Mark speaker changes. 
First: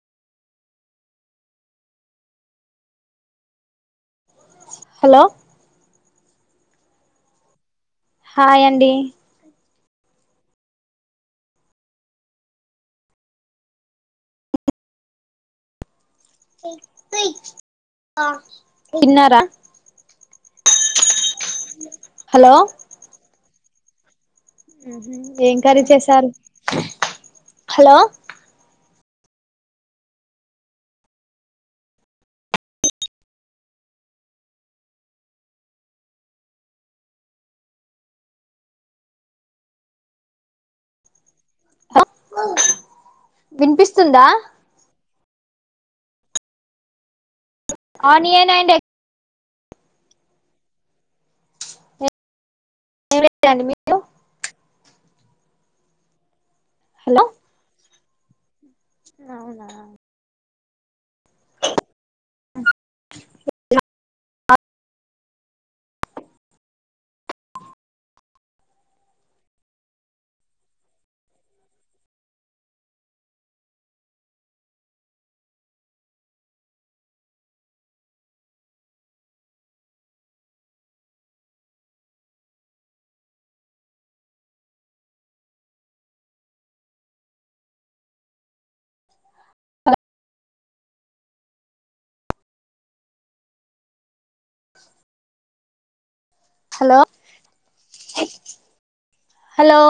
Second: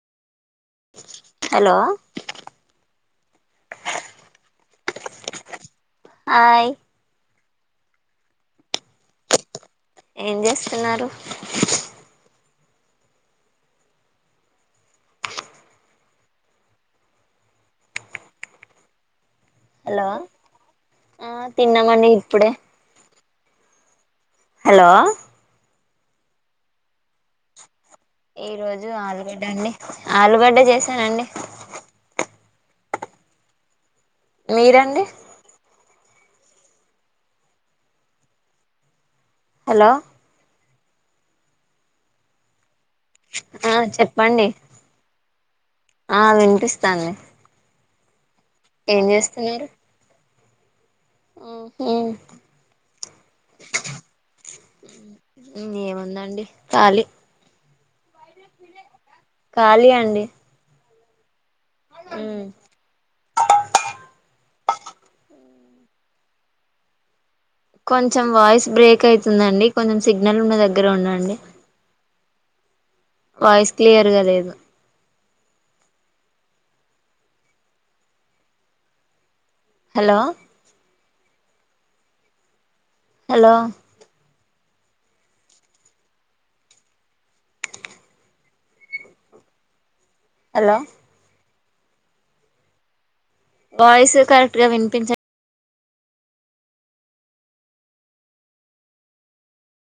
Speaker 1: hello
Speaker 2: hello
Speaker 1: hi
Speaker 2: hi అండి
Speaker 1: ఏం చేస్తున్నారు
Speaker 2: తిన్నారా
Speaker 1: హలో ఆ తిన్నామండి ఇప్పుడే హలో
Speaker 2: ఉ హు ఏం కర్రీ చేస్ తరు హలో
Speaker 1: ఈ రోజు ఆలుగడ్డ అండి ఆలుగడ్డ చేసానండి మీరండి హలో
Speaker 2: ఉంకుల్
Speaker 1: ఆ
Speaker 2: వినిపిస్తుందా
Speaker 1: చెప్పండి ఆ వినిపిస్తాంది
Speaker 2: ఆనియన్ అండ్ ఎగ్
Speaker 1: ఏం చేస్ తున్నారు ఉ హు
Speaker 2: ఏం లేదండి మీరు
Speaker 1: ఏముందండి కాలి
Speaker 2: హలో
Speaker 1: కాళీ అండి ఉమ్ కొంచెం వాయిస్ బ్రేక్ అయితుందండి కొంచెం సిగ్నల్ ఉన్న దగ్గర ఉండండి వాయిస్ క్లియర్గా లేదు hello hello hello voice correct గా వినిపించ
Speaker 2: హలో హలో